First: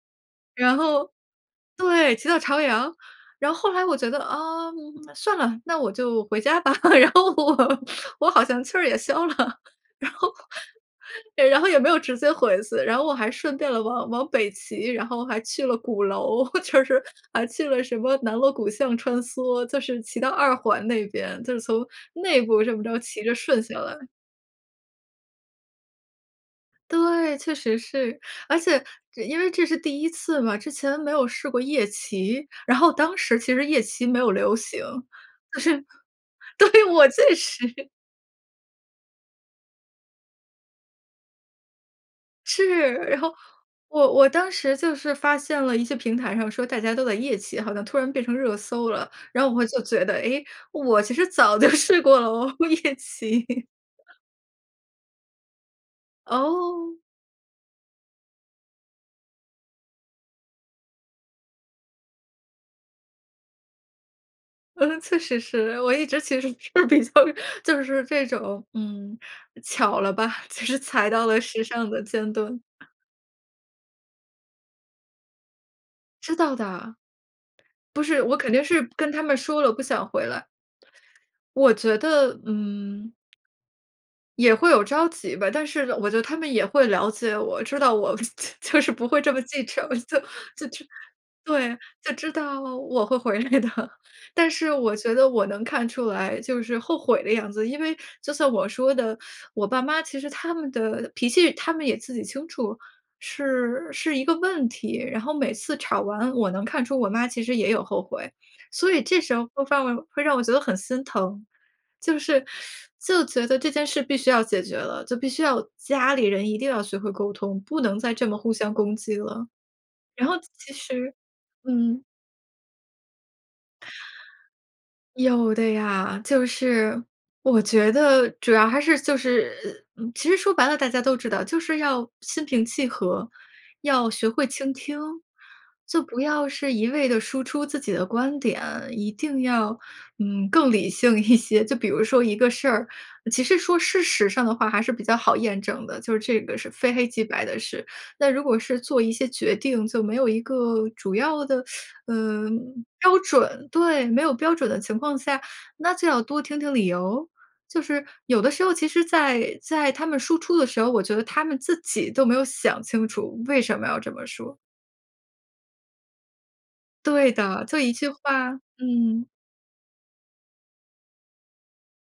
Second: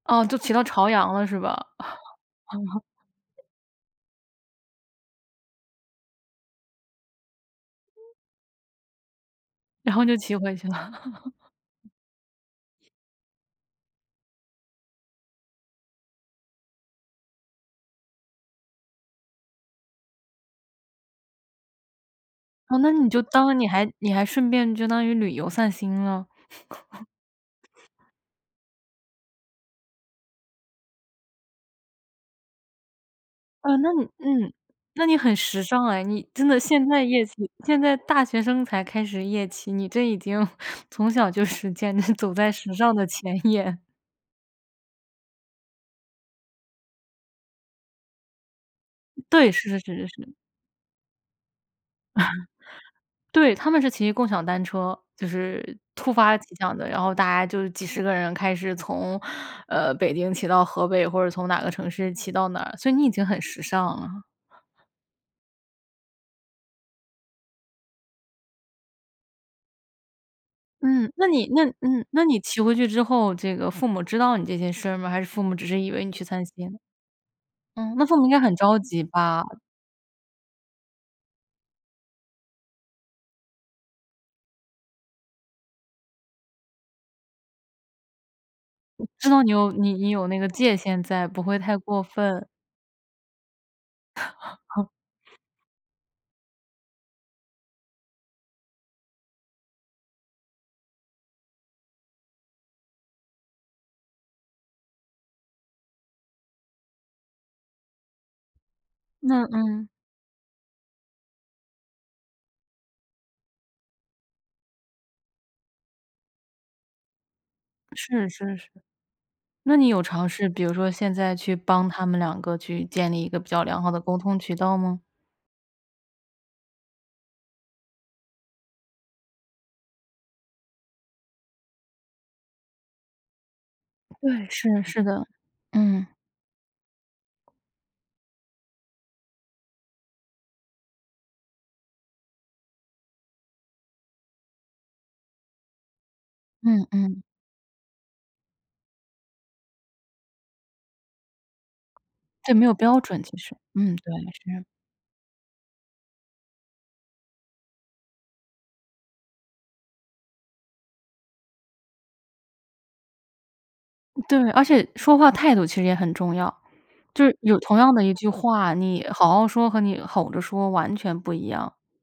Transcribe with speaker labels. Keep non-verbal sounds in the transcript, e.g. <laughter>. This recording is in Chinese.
Speaker 1: 哦，就骑到
Speaker 2: 然
Speaker 1: 朝
Speaker 2: 后
Speaker 1: 阳了，是吧？
Speaker 2: 对，骑到朝阳。
Speaker 1: <laughs>
Speaker 2: 然后后来我觉得，啊，算了，那我就回家吧。<laughs> 然后我我好像气儿也消了。然
Speaker 1: 然后就骑回去了。
Speaker 2: 后然后也没
Speaker 1: <laughs>
Speaker 2: 有直接回去，然后我还顺便了往往北骑，然后还去了鼓楼，就是还去了什么南锣鼓巷穿梭，就是骑到2环那边，就是从内部这
Speaker 1: 啊，
Speaker 2: 么
Speaker 1: 那
Speaker 2: 着
Speaker 1: 你就
Speaker 2: 骑着
Speaker 1: 当
Speaker 2: 顺
Speaker 1: 你
Speaker 2: 下
Speaker 1: 还
Speaker 2: 来。
Speaker 1: 你还顺便就当于旅游散心了。<laughs>
Speaker 2: 对，确实是。而且这因为这是第1次嘛，之前没有试过夜骑。然后当时其实
Speaker 1: 啊，
Speaker 2: 夜
Speaker 1: 那你
Speaker 2: 骑没有
Speaker 1: 嗯，
Speaker 2: 流行，
Speaker 1: 那你很
Speaker 2: 就
Speaker 1: 时
Speaker 2: 是
Speaker 1: 尚诶，你真的
Speaker 2: 对，
Speaker 1: 现在
Speaker 2: 我
Speaker 1: 夜
Speaker 2: 确
Speaker 1: 骑
Speaker 2: 实
Speaker 1: 现在大学生才开始夜骑，你这已经 <chuckles> 从小就实践你走在时
Speaker 2: 是，
Speaker 1: 尚的
Speaker 2: 然后
Speaker 1: 前沿。
Speaker 2: 我我当时就是发现了一些平台上说大家都在夜骑，好像突然变成热搜了。然
Speaker 1: 对，
Speaker 2: 后我
Speaker 1: 是是
Speaker 2: 就
Speaker 1: 是
Speaker 2: 觉
Speaker 1: 是
Speaker 2: 得，
Speaker 1: 是。
Speaker 2: 哎，我其实早就试过了哦，夜
Speaker 1: <laughs>
Speaker 2: 骑。
Speaker 1: 对，他们是骑共享单车。就是突发奇想的，
Speaker 2: 哦。
Speaker 1: 然后大家就几十个人开始从，呃，北京骑到河北，或者从哪个城市骑到哪儿，所以你已经很时尚了。
Speaker 2: 嗯，确实是，我一直其实是比较就是这种，嗯，巧了吧，其实踩
Speaker 1: 嗯，
Speaker 2: 到
Speaker 1: 那
Speaker 2: 了
Speaker 1: 你那
Speaker 2: 时尚的
Speaker 1: 嗯，那
Speaker 2: 尖
Speaker 1: 你骑
Speaker 2: 端。
Speaker 1: 回去之后，这个父母知道你这件事儿吗？还是父母只是以为你去
Speaker 2: 知
Speaker 1: 散
Speaker 2: 道
Speaker 1: 心？
Speaker 2: 的。
Speaker 1: 嗯，
Speaker 2: 不
Speaker 1: 那父
Speaker 2: 是，
Speaker 1: 母应
Speaker 2: 我
Speaker 1: 该
Speaker 2: 肯
Speaker 1: 很
Speaker 2: 定
Speaker 1: 着
Speaker 2: 是
Speaker 1: 急
Speaker 2: 跟他们
Speaker 1: 吧。
Speaker 2: 说了，不想回来。我觉得，嗯。也会有着急吧，但是我觉得他们也会了解我，知道我就是不会
Speaker 1: 知
Speaker 2: 这么
Speaker 1: 道你
Speaker 2: 记
Speaker 1: 有
Speaker 2: 仇。
Speaker 1: 你你
Speaker 2: 就
Speaker 1: 有那个界
Speaker 2: 就
Speaker 1: 限在，不会
Speaker 2: 对，
Speaker 1: 太过
Speaker 2: 就知
Speaker 1: 分。
Speaker 2: 道我会回来的。但是我觉得
Speaker 1: <laughs>
Speaker 2: 我能看出来就是后悔的样子。因为就像我说的，我爸妈其实他们的脾气，他们也自己清楚，是是一个问题。然后每次吵完我能看出我妈其实也有后悔，所以这时
Speaker 1: 那
Speaker 2: 候会犯
Speaker 1: 嗯。
Speaker 2: 会让我觉得很心疼。就是，<sucks teeth> 就觉得这件事必须要解决了，就必须要家里人一定要学会沟通，不能再这
Speaker 1: 是
Speaker 2: 么互
Speaker 1: 是是。
Speaker 2: 相攻击了。
Speaker 1: 那你有
Speaker 2: 然
Speaker 1: 尝
Speaker 2: 后
Speaker 1: 试比如
Speaker 2: 其
Speaker 1: 说现
Speaker 2: 实
Speaker 1: 在去帮
Speaker 2: 嗯。
Speaker 1: 他们两个去建立一个比较良好的沟通渠道吗？
Speaker 2: 有的呀，就是我觉得主要还是就是其实说白了，大家都知道，就是要心平气和，要学
Speaker 1: 对，
Speaker 2: 会倾
Speaker 1: 是
Speaker 2: 听。
Speaker 1: 是的。
Speaker 2: 就
Speaker 1: 嗯。
Speaker 2: 不要是一味地输出自己的观点，一定要，嗯，更理性一些。就比如说一个事儿，其实说事实上的话还是比较好验证的，就这个是
Speaker 1: 嗯
Speaker 2: 非黑
Speaker 1: 嗯。
Speaker 2: 即白的事。那如果是做一些决定，就没有一个主要的，<sucks teeth> 呃，
Speaker 1: 对，没有标
Speaker 2: 标
Speaker 1: 准其实，
Speaker 2: 准。
Speaker 1: 嗯，对，
Speaker 2: 对。没有标
Speaker 1: 是。
Speaker 2: 准的情况下，那就要多听听理由。就是有的时候其实在在他们输出的时候，我觉得他们自己都没有想清楚为什么要这么
Speaker 1: 对，
Speaker 2: 说。
Speaker 1: 而且说话态度其实也很重要，就
Speaker 2: 对
Speaker 1: 是有
Speaker 2: 的，
Speaker 1: 同
Speaker 2: 就一
Speaker 1: 样的
Speaker 2: 句
Speaker 1: 一句
Speaker 2: 话
Speaker 1: 话，你
Speaker 2: 嗯。
Speaker 1: 好好说，和你吼着说完全不一样。